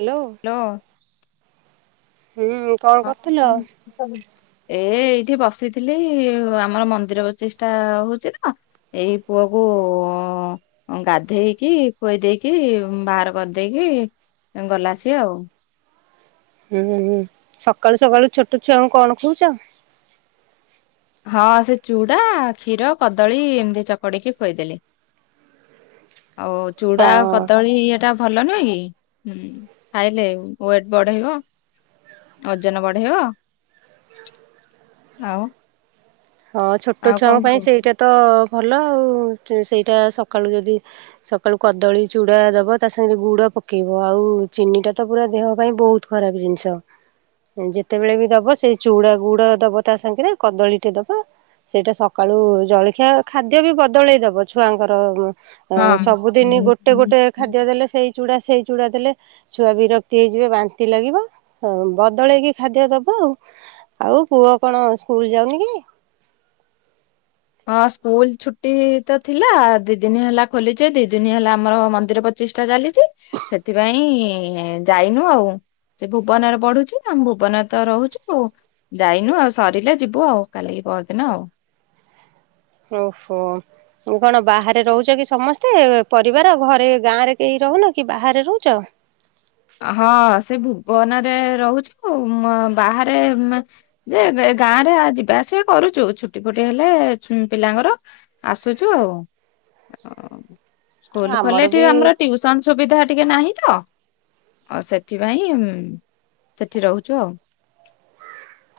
Hello hello ହୁଁ। କଣ କରୁଥିଲ? [unintelligible] ଏ ଏଇଠେ ବସିଥିଲି ଆମର ମନ୍ଦିର ପ୍ରଚିଷ୍ଟା ହଉଚି ତ। ଏଇ ପୁଅକୁ ଗାଧେଇକି ଖୁଆଇଦେଇକି ବାହାର କରିଦେଇକି ଗଲା ସିଏ ଆଉ। ହୁଁ ହୁଁ ସକାଳୁ ସକାଳୁ ଛୋଟ ଛୁଆଙ୍କୁ କଣ ଖୋଉଚ? ହଁ ସେ ଚୁଡା କ୍ଷୀର କଦଳୀ ଏମତି ଚକଡିକି ଖୋଇଦେଲି। ଓ ଚୁଡା ହଁ। ଆଉ କଦଳୀ ଇଏଟା ଭଲ ନୁହେଁ କି ଖାଇଲେ ୱେଟ ବଢେଇବ। ଓଜନ ବଢେଇବ। ହଁ ଛୋଟ ଆଉ ଛୁଆଙ୍କ କଣ ପାଇଁ କହୁ ସେଇଟା ତ ଭଲଆଉ ସେଇଟା ସକାଳୁ ଯଦି ସକାଳୁ କଦଳୀ ଚୁଡା ଦବ ତାସାଙ୍ଗେ ଗୁଡ ପକେଇବ ଆଉ ଚିନିଟା ତ ପୁରା ଦେହପାଇଁ ବହୁତ ଖରାପ୍ ଜିନିଷ। ଯେତେବେଳେ ବି ଦବ ସେ ଚୁଡା ଗୁଡ ଦବ ତା ସାଙ୍ଗେରେ କଦଳୀ ଟେ ଦବ ସେଇଟା ସକାଳୁ ଜଳଖିଆ ଖାଦ୍ୟ ବି ବଦଳେଇ ଦବ ଛୁଆଙ୍କର ଆଉ ସବୁଦିନି ଗୋଟେ ଗୋଟେ ହଁ। ଖାଦ୍ୟ ଦେଲେ ସେଇଚୁଡା ସେଇଚୁଡା ଦେଲେ ଛୁଆ ବିରକ୍ତି ହେଇଯିବେ ବାନ୍ତି ଲାଗିବ ହଁ ବଦଳେଇକି ଖାଦ୍ୟ ଦବଆଉ। ଆଉ ପୁଅ କଣ ସ୍କୁଲ ଯାଉନି କି? ହଁ ସ୍କୁଲ ଛୁଟି ତ ଥିଲା ଦି ଦିନ ହେଲା ଖୋଲିଛି ଦି ଦିନ ହେଲା ଆମର ମନ୍ଦିର ପ ଚେଷ୍ଟା ଚାଲିଛି ସେଥିପାଇଁ ଯାଇନୁ ଆଉ, ସେ ଭୁବନର ବଢୁଛି ଆମେ ଭୁବନରେ ତ ରହୁଛୁ, ଯାଇନୁ ଆଉ ସରିଲେ ଯିବୁ ଆଉ କାଲିି କି ପରଦିନ ଆଉ ଓହୋ କଣ ବାହାରେ ରହୁଛ କି ସମସ୍ତେ ପରିବାର ଘରେ ଗାଁରେ କେହି ରହୁନ କି ବାହାରେ ରହୁଛ, ହଁ ସେ ଭୁବନରେ ରହୁଛୁ ମ ବାହାରେ ଯେ ଗାଁ ରେ ଯିବା ଆସିବେ କରୁଛୁ ଛୁଟି ଫୁଟି ହେଲେ ପିଲାଙ୍କର। ଆସୁଛୁ ଆଉ ଆଉ ସ୍କୁଲ ଖୋଲି ଲେ ଏଠି ଆମର ଟିଉସନ ସୁବିଧା ଟିକେ ନାହିଁ ତ ଆଉ ସେଥିପାଇଁ ସେଠି ରହୁଛୁ ଆଉ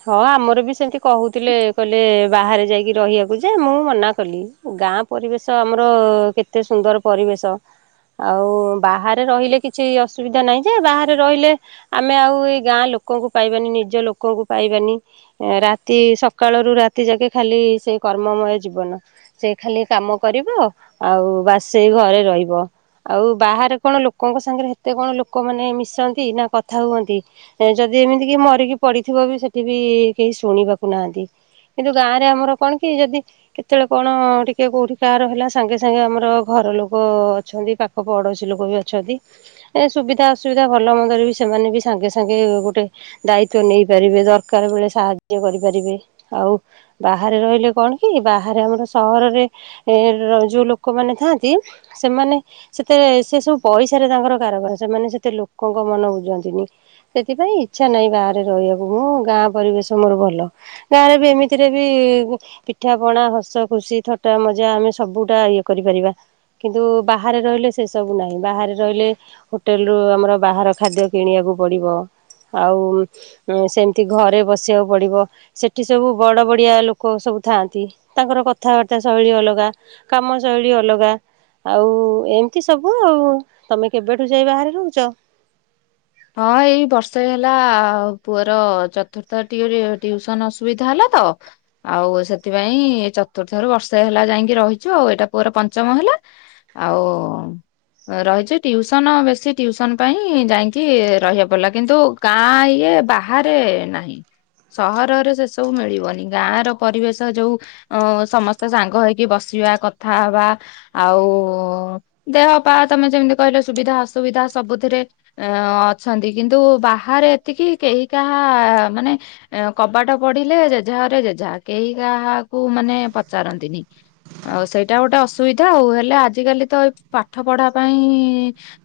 ହଁ ଆମର ବି ସେମିତି କହୁଥିଲେ କହିଲେ ବାହାରେ ଯାଇକି ରହିବାକୁ ଯିବୁ ଯେ ମୁଁ ମନା କଲି ଗାଁ ପରିବେଶ ଆମର କେତେ ସୁନ୍ଦର ପରିବେଶ, ଆଉ ବାହାରେ ରହିଲେ କିଛି ଅସୁବିଧା ନାହିଁ ଯେ ବାହାରେ ରହିଲେ ଆମେ ଆଉ ଏଇ ଗାଁ ଲୋକଙ୍କୁ ପାଇବାନି ନିଜ ଲୋକଙ୍କୁ ପାଇବାନି ରାତି ସକାଳ ରୁ ରାତି ଯାକେ ଖାଲି ସେଇ କର୍ମମୟ ଜୀବନ। ସେ ଖାଲି କାମ କରିବ ଆଉ ବାସେ ଘରେ ରହିବ ଆଉ ବାହାରେ କଣ ଲୋକଙ୍କ ସାଙ୍ଗରେ ଏତେ କଣ ଲୋକମାନେ ମିଶନ୍ତି ନା କଥା ହୁଅନ୍ତି। ଯଦି ଏମିତି କି ମରିକି ପଡିଥିବ ବି ସେଠି ବି କେହି ଶୁଣିବାକୁ ନାହାନ୍ତି। କିନ୍ତୁ ଗାଁ ରେ ଆମର କଣ କି ଯଦି କେତେବେଳେ କଣ ଟିକେ କୋଉଠି କାହାର ହେଲା ସାଙ୍ଗେ ସାଙ୍ଗେ ଆମର ଘର ଲୋକ ଅଛନ୍ତି ପାଖ, ପଡ଼ୋଶୀ ଲୋକ ବି ଅଛନ୍ତି, ଏ ସୁବିଧା ଅସୁବିଧା ଭଲ ମନ୍ଦରେ ବି ସେମାନେ ବି ସାଙ୍ଗେ ସାଙ୍ଗେ ଗୋଟେ ଦାୟିତ୍ୱ ନେଇ ପାରିବେ ଦରକାର ବେଳେ ସାହାଯ୍ୟ କରିପାରିବେ ଆଉ ବାହାରେ ରହିଲେ କଣ କି ବାହାରେ ଆମର ସହରରେ ଏ ର ଯୋଉ ଲୋକମାନେ ଥାନ୍ତି ସେମାନେ ସେତେ ସେ ସବୁ ପଇସାରେ ତାଙ୍କର କାରାବାର ସେମାନେ ସେତେ ଲୋକଙ୍କ ମନ ବୁଝନ୍ତିନି ସେଥିପାଇଁ ଇଚ୍ଛା ନାହିଁ ବାହାରେ ରହିବାକୁ ମୁଁ ଗାଁ ପରିବେଶ ମୋର ଭଲ ଗାଁରେ ବି ଏମିତିରେ ବି ପିଠା ପଣା ହସ ଖୁସି ଥଟା ମଜା ଆମେ ସବୁଟା ଇଏ କରିପାରିବା କିନ୍ତୁ ବାହାରେ ରହିଲେ ସେ ସବୁ ନାହିଁ ବାହାରେ ରହିଲେ ହୋଟେଲରୁ ଆମର ବାହାର ଖାଦ୍ୟ କିଣିବାକୁ ପଡ଼ିବ ଆଉ ସେମିତି ଘରେ ବସିବାକୁ ପଡିବ ସେଠି ସବୁ ବଡ ବଡିଆ ଲୋକ ସବୁ ଥାଆନ୍ତି ତାଙ୍କର କଥାବାର୍ତ୍ତା ଶୈଳୀ ଅଲଗା କାମ ଶୈଳୀ ଅଲଗା ଆଉ ଏମିତି ସବୁ ଆଉ ତମେ କେବେଠୁ ଯାଇ ବାହାରେ ରହୁଛ ହଁ ଏଇ ବର୍ଷେ ହେଲା ପୁଅର ଚତୁର୍ଥ ଟିଉସନ ଅସୁବିଧା ହେଲା ତ ଆଉ ସେଥିପାଇଁ ଚତୁର୍ଥ ରୁ ବର୍ଷ ହେଲା ଯାଇକି ରହିଛୁ ଆଉ ଏଇଟା ପୁଅର ପଞ୍ଚମ ହେଲା। ଆଉ ରହିଛି ଟିଉସନ ବେଶୀ ଟିଉସନ ପାଇଁ ଯାଇ କି ରହିବାକୁ ପଡିଲା କିନ୍ତୁ ଗାଁ ଇଏ ବାହାରେ ନାହିଁ, ସହରରେ ସେ ସବୁ ମିଳିବନି ଗାଁ ର ପରିବେଶ ଯୋଉ ଅ ସମସ୍ତେ ସାଙ୍ଗ ହେଇକି ବସିବା କଥା ହବା ଆଉ ଦେହ ପା ତମେ ଯେମିତି କହିଲ ସୁବିଧା ଅସୁବିଧା ସବୁଥିରେ ଅ ଅଛନ୍ତି କିନ୍ତୁ ବାହାରେ ଏତିକି କେହି କାହା ମାନେ କବାଟ ପଢିଲେ ଜେଝା ଘରେ ଜେଝା କେହି କାହାକୁ ମାନେ ପଚାରନ୍ତିନି। ଆଉ ସେଇଟା ଗୋଟେ ଅସୁବିଧା ଆଉ ହେଲେ ଆଜିିକାଲି ତ ଏ ପାଠ ପଢା ପାଇଁ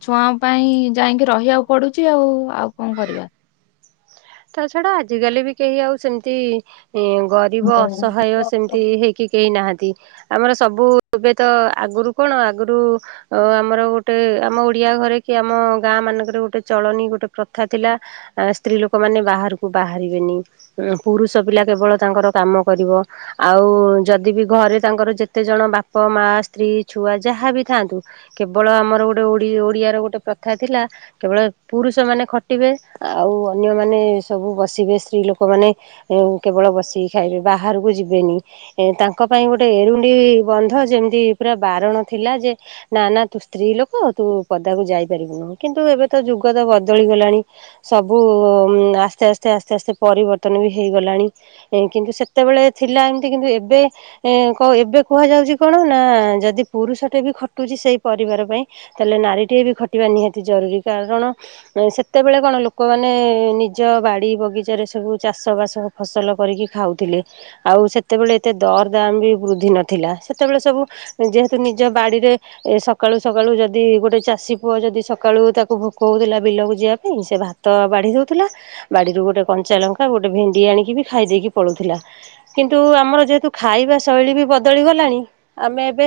ଛୁଆଙ୍କ ପାଇଁ ଯାଇକି ରହିବାକୁ ପଡୁଛି ଆଉ, ଆଉ କଣ କରିବା? ତା ଛଡା ଆଜିକାଲି ବି କେହି ଆଉ ସେମିତି ଗରିବ ଅସହାୟ ସେମିତି ହୁଁ। ହେଇ କି କେହି ନାହାନ୍ତି, ଆମର ସବୁ ଏବେ ତ ଆଗରୁ କଣ ଆଗରୁ ଅ ଆମର ଗୋଟେ ଆମ ଓଡିଆ ଘରେ କି ଆମ ଗାଁ ମାନଙ୍କରେ ଗୋଟେ ଚଳଣି ଗୋଟେ ପ୍ରଥା ଥିଲା। ଆ ସ୍ତ୍ରୀ ଲୋକମାନେ ବାହାରକୁ ବାହାରିବେନି। ପୁରୁଷ ପିଲା କେବଳ ତାଙ୍କର କାମ କରିବ। ଆଉ ଯଦି ବି ଘରେ ତାଙ୍କର ଯେତେ ଜଣ ବାପ, ମା, ସ୍ତ୍ରୀ, ଛୁଆ ଯାହା ବିି ଥାଆନ୍ତୁ। କେବଳ ଆମର ଗୋଟେ ଓଡ଼ି ଓଡିଆର ଗୋଟେ ପ୍ରଥା ଥିଲା। କେବଳ ପୁରୁଷ ମାନେ ଖଟିବେ ଆଉ ଅନ୍ୟମାନେ ସବୁ ବସିବେ ସ୍ତ୍ରୀ ଲୋକମାନେ। ଏଉ କେବଳ ବସିକି ଖାଇବେ ବାହାରକୁ ଯିବେନି। ଏ ତାଙ୍କ ପାଇଁ ଗୋଟେ ଏରୁଣ୍ଡି ବନ୍ଧ ଯେମିତି ପୁରା ବାରଣ ଥିଲା ଯେ ନା ନା ତୁ ସ୍ତ୍ରୀ ଲୋକ ତୁ ପଦାକୁ ଯାଇପାରିବୁନୁ କିନ୍ତୁ ଏବେ ତ ଯୁଗ ତ ବଦଳିଗଲାଣି। ସବୁ ଆସ୍ତେ ଆସ୍ତେ ଆସ୍ତେ ଆସ୍ତେ ପରିବର୍ତ୍ତନ ବି ହେଇଗଲାଣି। କିନ୍ତୁ ସେତେବେଳେ ଥିଲା ଏମତି କିନ୍ତୁ ଏବେ ଏ କ ଏବେ କୁହାଯାଉଛି କଣ ନା ଯଦି ପୁରୁଷ ଟେ ବି ଖଟୁଛି ସେଇ ପରିବାର ପାଇଁ ହେଲେ ନାରୀଟିଏ ବି ଖଟିବା ନିହାତି ଜରୁରୀ କାରଣ ସେତେବେଳେ କଣ ଲୋ ଲୋକମାନେ ନିଜ ବାଡ଼ି ବଗିଚାରେ ସବୁ ଚାଷବାସ ଫସଲ କରିକି ଖାଉଥିଲେ। ଆଉ ସେତେବେଳେ ଏତେ ଦର ଦାମ ବି ବୃଦ୍ଧି ନଥିଲା ସେତେବେଳେ ସବୁ ଯେହେତୁ ନିଜ ବାଡିରେ ଏ ସକାଳୁ ସକାଳୁ ଯଦି ଗୋଟେ ଚାଷୀ ପୁଅ ଯଦି ସକାଳୁ ତାକୁ ଭୋକ ହଉଥିଲା ବିଲକୁ ଯିବା ପାଇଁ ସେ ଭାତ ତ ବାଢି ଦଉଥିଲା, ବାଡିରୁ ଗୋଟେ କଞ୍ଚା ଲଙ୍କା ଗୋଟେ ଭେଣ୍ଡି ଆଣିକି ବି ଖାଇ ଦେଇକି ପଳଉଥିଲା। କିନ୍ତୁ ଆମର ଯେହେତୁ ଖାଇବା ଶୈଳୀ ବି ବଦଳି ଗଲାଣି ଆମେ ଏବେ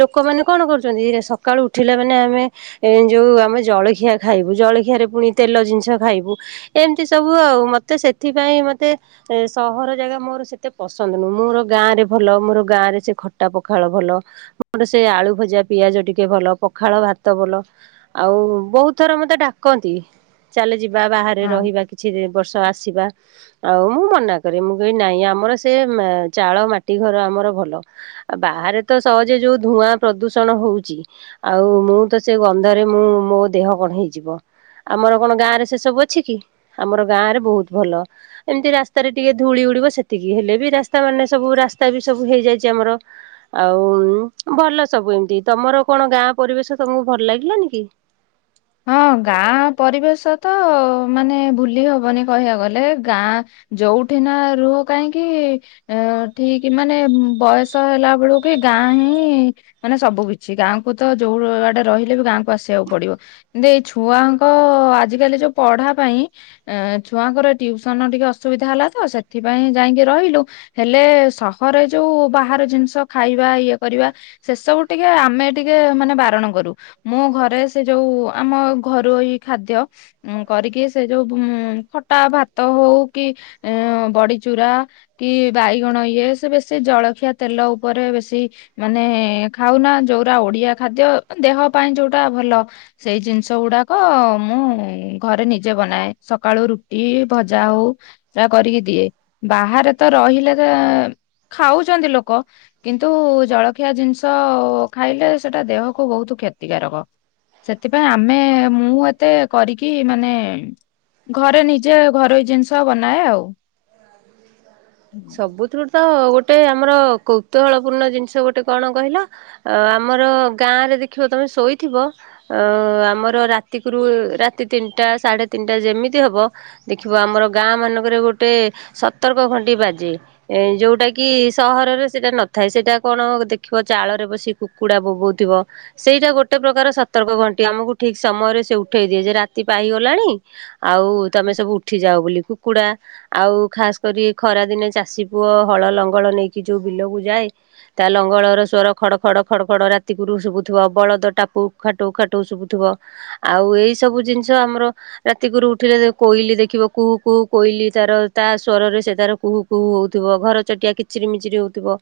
ଲୋକମାନେ କଣ କରୁଛନ୍ତି, ସକାଳୁ ଉଠିଲେ ମାନେ ଆମେ ଏ ଯୋଉ ଆମେ ଜଳିଖିଆ ଖାଇବୁ, ଜଳିଖିଆରେ ପୁଣି ତେଲ ଜିନିଷ ଖାଇବୁ। ଏମତି ସବୁ ଆଉ ମତେ ସେଥିପାଇଁ ମତେ ଏ ସହର ଜାଗା ମୋର ସେତେ ପସନ୍ଦ ନୁହଁ, ମୋର ଗାଁ ରେ ଭଲ ମୋର ଗାଁ ରେ ସେ ଖଟା ପଖାଳ ଭଲ। ମୋର ସେ ଆଳୁ ଭଜା ପିଆଜ ଟିକେ ଭଲ ପଖାଳ ଭାତ ଭଲ। ଆଉ ବହୁତଥର ମତେ ଡାକନ୍ତି ଚାଲେ ଯିବା ବାହାରେ ହଁ। ରହିବା କି କିଛି ବର୍ଷ ଆସିବା। ଆଉ ମୁଁ ମନା କରେ ମୁଁ କହେ ନାହିଁ ଆମର ସେ ଚାଳ ମାଟି ଘର ଆମର ଭଲ। ବାହାରେ ତ ସହଜେ ଯୋଉ ଧୂଆଁ ପ୍ରଦୂଷଣ ହଉଛି। ଆଉ ମୁଁ ତ ସେ ଗନ୍ଧରେ ମୁଁ ମୋ ଦେହ କଣ ହେଇଯିବ, ଆମର କଣ ଗାଁ ରେ ସେ ସବୁ ଅଛି କି? ଆମର ଗାଁ ରେ ବହୁତ ଭଲ। ଏମତି ରାସ୍ତାରେ ଟିକେ ଧୂଳି ଉଡିବ ସେତିକି, ହେଲେ ବି ରାସ୍ତା ମାନେ ସବୁ ରାସ୍ତା ବି ସବୁ ହେଇଯାଇଛି ଆମର। ଆଉ ଭଲ ସବୁ ଏମତି, ତମର କଣ ଗାଁ ପରିବେଶ ତମକୁ ଭଲ ଲାଗିଲାନି କି? ହଁ, ଗାଁ ପରିବେଶ ତ ମାନେ ଭୁଲି ହବନି କହିବାକୁ ଗଲେ ଗାଁ ଯଉଠି ନା ରୁହ କାହିଁକି ଅ ଠିକ ମାନେ ବୟସ ହେଲା ବେଳକୁ କି ଗାଁ ହିଁ ମାନେ ସବୁ କିଛି ଗାଁକୁ ତ ଯୋଉ ଆଡେ ରହିଲେ ବି ଗାଁକୁ ଆସିବାକୁ ପଡିବ। ଦେଇ ଛୁଆଙ୍କ ଆଜିକାଲି ଯୋଉ ପଢା ପାଇଁ ଏ ଛୁଆଙ୍କର ଟିଉସନ ଟିକେ ଅସୁବିଧା ହେଲା ତ ସେଥିପାଇଁ ଯାଇକି ରହିଲୁ। ହେଲେ ସହରେ ଯୋଉ ବାହାର ଜିନିଷ ଖାଇବା ଇଏ କରିବା ସେ ସବୁ ଟିକେ ଆମେ ଟିକେ ମାନେ ବାରଣ କରୁ ମୁଁ ଘରେ ସେ ଯୋଉ ଆମ ଘରୋଇ ଖାଦ୍ୟ ଉ କରିକି ସେ ଯୋଉ ଉ ଖଟା, ଭାତ ହଉ କି ଏ ବଡି ଚୁରା କି ବାଇଗଣ ଇଏ ସେ ବେଶୀ ଜଳଖିଆ ତେଲ ଉପରେ ବେଶୀ ମାନେ ଖାଉନା ଯୋଉରା ଓଡିଆ ଖାଦ୍ୟ ଦେହ ପାଇଁ ଯୋଉଟା ଭଲ। ସେଇ ଜିନିଷ ଗୁଡ଼ାକ ମୁଁ ଘରେ ନିଜେ ବନାଏ ସକାଳୁ ରୁଟି ଭଜା ହଉ। ଯା କରିକି ଦିଏ ବାହାରେ ତ ରହିଲେ ତ ଖାଉଛନ୍ତି ଲୋକ କିନ୍ତୁ ଜଳଖିଆ ଜିନିଷ ଖାଇଲେ ସେଟା ଦେହକୁୁ ବୋହୁତୁ କ୍ଷତିକାରକ। ସେଥିପାଇଁ ଆମେ ମୁଁ ଏତେ କରିକି ମାନେ ଘରେ ନିଜେ ଘରୋଇ ଜିନିଷ ବନାଏ ଆଉ। [unintelligible] ସବୁଥିରୁ ତ ଗୋଟେ ଆମର କୌତୁହଳପୂର୍ଣ୍ଣ ଜିନିଷ ଗୋଟେ କଣ କହିଲ? ଅ -ଆମର ଗାଁ ରେ ଦେଖିବ ତମେ ଶୋଇଥିବ। ଅ ଆମର ରାତିକୁରୁ ରାତି ତିନିଟା ସାଢେ ତିନିଟା ଯେମିତି ହବ ଦେଖିବ ଆମର ଗାଁ ମାନଙ୍କରେ ଗୋଟେ ସତର୍କ ଘନ୍ଟି ବାଜେ। ଏ ଯୋଉଟା କିି ସହରରେ ସେଇଟା ନଥାଏ ସେଇଟା କଣ ଦେଖିବ ଚାଳରେ ବସି କୁକୁଡ଼ା ବୋବୋଉଥିବ। ସେଇଟା ଗୋଟେ ପ୍ରକାର ସତର୍କ ଘଣ୍ଟି ଆମକୁ ଠିକ ସମୟରେ ସେ ଉଠେଇ ଦିଏ ଯେ ରାତି ପାଇଗଲାଣି। ଆଉ ତମେ ସବୁ ଉଠି ଯାଉ ବୋଲି କୁକୁଡା ଆଉ ଖାସ୍ କରି ଖରା ଦିନେ ଚାଷୀ ପୁଅ ହଳ ଲଙ୍ଗଳ ନେଇକି ଯଉ ବିଲକୁ ଯାଏ। ତା ଲଙ୍ଗଳର ସ୍ୱର ଖଡ ଖଡ ଖଡ ଖଡ ରାତିକୁୁରୁ ଶୁଭୁଥୁବ ବଳଦ ଟାପୁ ଖାଟୁ ଖାଟୁ ଶୁଭୁଥୁବ। ଆଉ ଏଇ ସବୁ ଜିନିଷ ଆମର ରାତି ଗରୁ ଉଠିଲେ କୋଇଲି ଦେଖିବ କୁହୁ କୁହୁ କୋଇଲି ତାର ତା ସ୍ଵରରେ ସେ ତାର କୁହୁ କୁ ହଉଥୁବ ଘର ଚଟିଆ କିଚିରି ମିଚିରି ହଉଥିବ।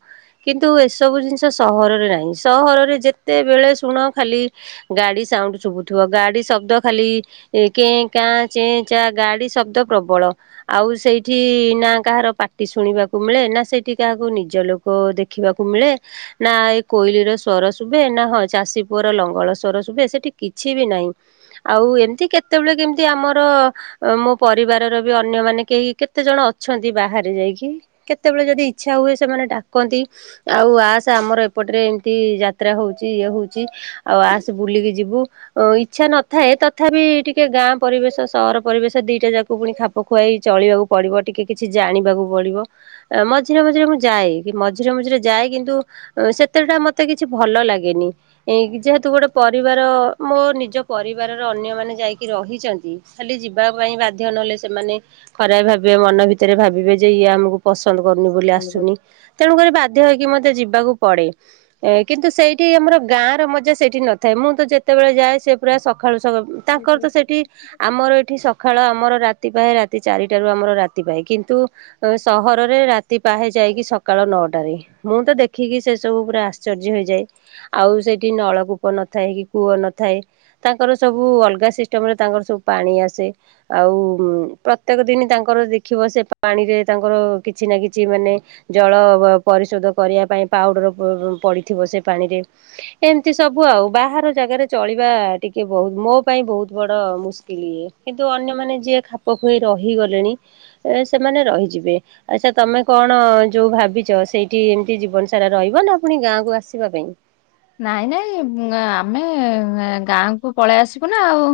କିନ୍ତୁ ଏସବୁ ଜିନିଷ ସହରରେ ନାହିଁ ସହରରେ ଯେତେବେଳେ ଶୁଣ ଖାଲି ଗାଡି ସାଉଣ୍ଡ୍ ଶୁଭୁଥିବ ଗାଡି ଶବ୍ଦ ଖାଲି ଏ କେଁ କାଁ ଚେଁ ଚାଁ ଗାଡି ଶବ୍ଦ ପ୍ରବଳ। ଆଉ ସେଇଠି ନା କାହାର ପା ଟି ଶୁଣିବାକୁ ମିଳେ ନା ସେଇଠି କାହାକୁ ନିଜ ଲୋକ ଦେଖିବାକୁ ମିଳେ। ନା ଏ କୋଇଲିର ସ୍ୱର ଶୁଭେ ନା ହଁ ଚାଷୀ ପୁଅର ଲଙ୍ଗଳ ସ୍ୱର ଶୁଭେ ସେଠି କିଛି ବି ନାହିଁ। ଆଉ ଏମିତି କେତେବେଳେ କେମିତି ଆମର। ମୋ ପରିବାରର ବି ଅନ୍ୟମାନେ କେହି କେତେ ଜଣ ଅଛନ୍ତି ବାହାରେ ଯାଇକି କେତେବେଳେ ଯଦି ଇଚ୍ଛା ହୁଏ ସେମାନେ ଡାକନ୍ତି। ଆଉ ଆସେ ଆମର ଏପଟରେ ଏମିତି ଯାତ୍ରା ହଉଛି ଇଏ ହଉଛି। ଆଉ ଆସେ ବୁଲିକି ଯିବୁ। ଅ ଇଚ୍ଛା ନଥାଏ ତଥାପି ଟିକେ ଗାଁ ପରିବେଶ, ସହର ପରିବେଶ ଦିଟା ଯାକ ପୁଣି ଖା ଖାପ ଖୁଆଇ ଚଳିବାକୁ ପଡିବ ଟିକେ କିଛି ଜାଣିବାକୁ ପଡିବ। ମଝିରେ ମଝିରେ ମୁଁ ଯାଏ କି ମଝିରେ ମଝିରେ ଯାଏ କିନ୍ତୁ ସେତେ ଟା ମତେ କିଛି ଭଲ ଲାଗେନି। ଏ ଯେହେତୁ ଗୋଟେ ପରିବାର ମୋ ନିଜ ପରିବାରର ଅନ୍ୟମାନେ ଯାଇକି ରହିଚନ୍ତି। ଖାଲି ଯିବା ପାଇଁ ବାଧ୍ୟ ନହଲେ ସେମାନେ ଖରାପ ଭାବିବେ ମନ ଭିତରେ ଭାବିବେ ଜେ ଇଏ ଆମକୁ ପସନ୍ଦ କରୁନି ବୋଲି ଭଲ ଆସୁନି ତେଣୁକରି ବାଧ୍ୟ ହେଇକି ମତେ ଯିବାକୁ ପଡ଼େ। ଏ କିନ୍ତୁ ସେଇଠି ଆମର ଗାଁ ର ମଜା ସେଇଠି ନଥାଏ ମୁଁ ତ ଯେତେବେଳେ ଯାଏ ସେ ପୁରା ସକାଳୁ ସକ ତାଙ୍କର କରୁଛନ୍ତି ତ ସେଠି ଆମର ଏଠି ସକାଳ ଆମର ରାତି ପାଏ ରାତି ଚାରିଟାରୁ ଆମର ରାତି ପାଏ କିନ୍ତୁ ଆ ସହରରେ ରାତି ପାହେ ଯାଇକି ସକାଳ ନଅଟାରେ। ମୁଁ ତ ଦେଖିକି ସେ ସବୁ ପୁରା ଆଶ୍ଚର୍ଯ୍ୟ ହେଇଯାଏ। ଆଉ ସେଇଠି ନଳକୂପ ନଥାଏ କି କୂଅ ନଥାଏ। ତାଙ୍କର ସବୁ ଅଲଗା ସିଷ୍ଟମ ରେ ତାଙ୍କର ସବୁ ପାଣି ଆସେ। ଆଉ ପ୍ରତ୍ୟେକ ଦିନ ତାଙ୍କର ଦେଖିବ ସେ ପାଣିରେ ତାଙ୍କର କିଛି ନା କିଛି ମାନେ ଜଳ ପରିଶୋଧ କରିବା ପାଇଁ ପାଉଡର ପଡିଥିବ ସେ ପାଣିରେ ଏମିତି ସବୁ ଆଉ ବାହାର ଜାଗାରେ ଚଳିବା ଟିକେ ବହୁତ ମୋ ପାଇଁ ବହୁତ ବଡ ମୁସ୍କିଲ ଇଏ କିନ୍ତୁ ଅନ୍ୟମାନେ ଯିଏ ଖାପ ଖୁଆଇ ରହିଗଲେଣି ଏ ସେମାନେ ରହିଯିବେ। ଆଚ୍ଛା ତମେ କଣ ଯୋଉ ଭାବିଛ ସେଇଠି ଏମିତି ଜୀବନ ସାରା ରହିବ ନା ପୁଣି ଗାଁକୁ ଆସିବା ପାଇଁ। ନାଇଁ ନାଇଁ ଆମେ ଗାଁକୁ ପଳେଇ ଆସିବୁ ନା ଆଉ।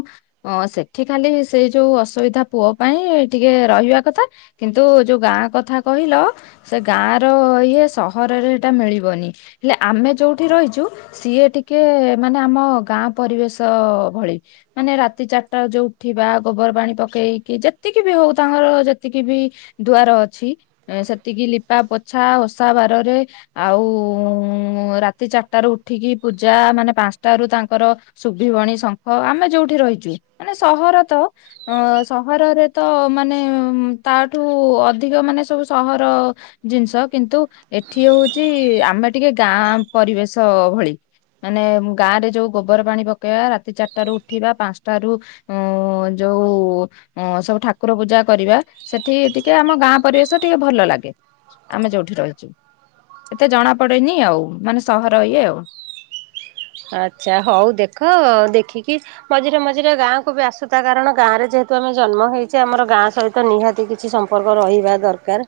ହ ସେଠି ଖାଲି ସେଇ ଯୋଉ ଅସୁବିଧା ପୁଅ ପାଇଁ ଟିକେ ରହିବା କଥା। କିନ୍ତୁ ଯୋଉ ଗାଁ କଥା କହିଲ ସେ ଗାଁ ର ଇଏ ସହରରେ ଏଇଟା ମିଳିବନି ହେଲେ ଆମେ ଯୋଉଠି ରହିଛୁ ସିଏ ଟିକେ ମାନେ ଆମ ଗାଁ ପରିବେଶ ଭଳି। ମାନେ ରାତି ଚାରିଟା ବ ଯୋଉ ଉଠିବା ଗୋବର ପାଣି ପକେଇକି ଯେତିକି ବି ହଉ ତାଙ୍କର ଯେତିକି ବି ଦୁଆର ଅଛି। ସେତିକି ଲିପା ପୋଛା ଓଷା ବାରରେ ଆଉ ରାତି ଚା ତାର ଉଠିକି ପୂଜା ମାନେ ପାଞ୍ଚଟ ରୁ ତାଙ୍କର ଶୁଭିବଣୀ ଶଙ୍ଖ ଆମେ ଯୋଉଠି ରହିଛୁ। ମାନେ ସହର ତ। ଅ ସହରରେ ତ ମାନେ ତାଠୁ ଅଧିକ ମାନେ ସବୁ ସହର ଜିନିଷ କିନ୍ତୁ ଏଠି ହଉଛି ଆମେ ଟିକେ ଗାଁ ପରିବେଶ ଭଳି। ମାନେ ଗାଁ ରେ ଯୋଉ ଗୋବର ପାଣି ପକେଇବା ରାତି ଚାରିଟାରୁ ର ଉଠିବା ପାଞ୍ଚଟ ରୁ ଅ ଯୋଉ ଅ ସବୁ ଠାକୁର ପୂଜା କରିବା ସେଠି ଟିକେ ଆମ ଗାଁ ପରିବେଶ ଟିକେ ଭଲ ଲାଗେ। ଆମେ ଯୋଉଠି ରହିଛୁ ଏତେ ଜଣା ପଡେନି ଆଉ ମାନେ ସହର ଇଏ ଆଉ। ଆଚ୍ଛା ହଉ ଦେଖ ଦେଖିକି ମଝିରେ ମଝିରେ ଗାଁକୁ ବି ଆସୁଥା କାରଣ ଗାଁରେ ଯେହେତୁ ଆମେ ଜନ୍ମ ହେଇଛି ଆମର ଗାଁ ସହିତ ତ ନିହାତି କିଛି ସମ୍ପର୍କ ରହିବା ଦରକାର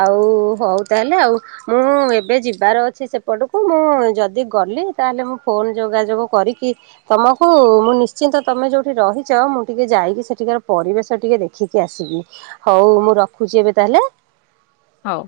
ଆଉ ହଉ ତାହେଲେ ଆଉ। ମୁଁ ଏବେ ଯିବାର ଅଛି ସେପଟକୁ ମୁଁ ଯଦି ଗଲି ତାହେଲେ ମୁଁ ଫୋନ ଯୋଗାଯୋଗ କରିକି ତମକୁ ମୁଁ ନିଶ୍ଚିନ୍ତ ତମେ ଯୋଉଠି ରହିଛ ମୁଁ ଟିକେ ଯାଇକି ସେଠିକାର ପରିବେଶ ଟିକେ ଦେଖି କି ଆସିବି ହଉ ମୁଁ ରଖୁଛି ଏବେ ତାହାଲେ। ହଉ।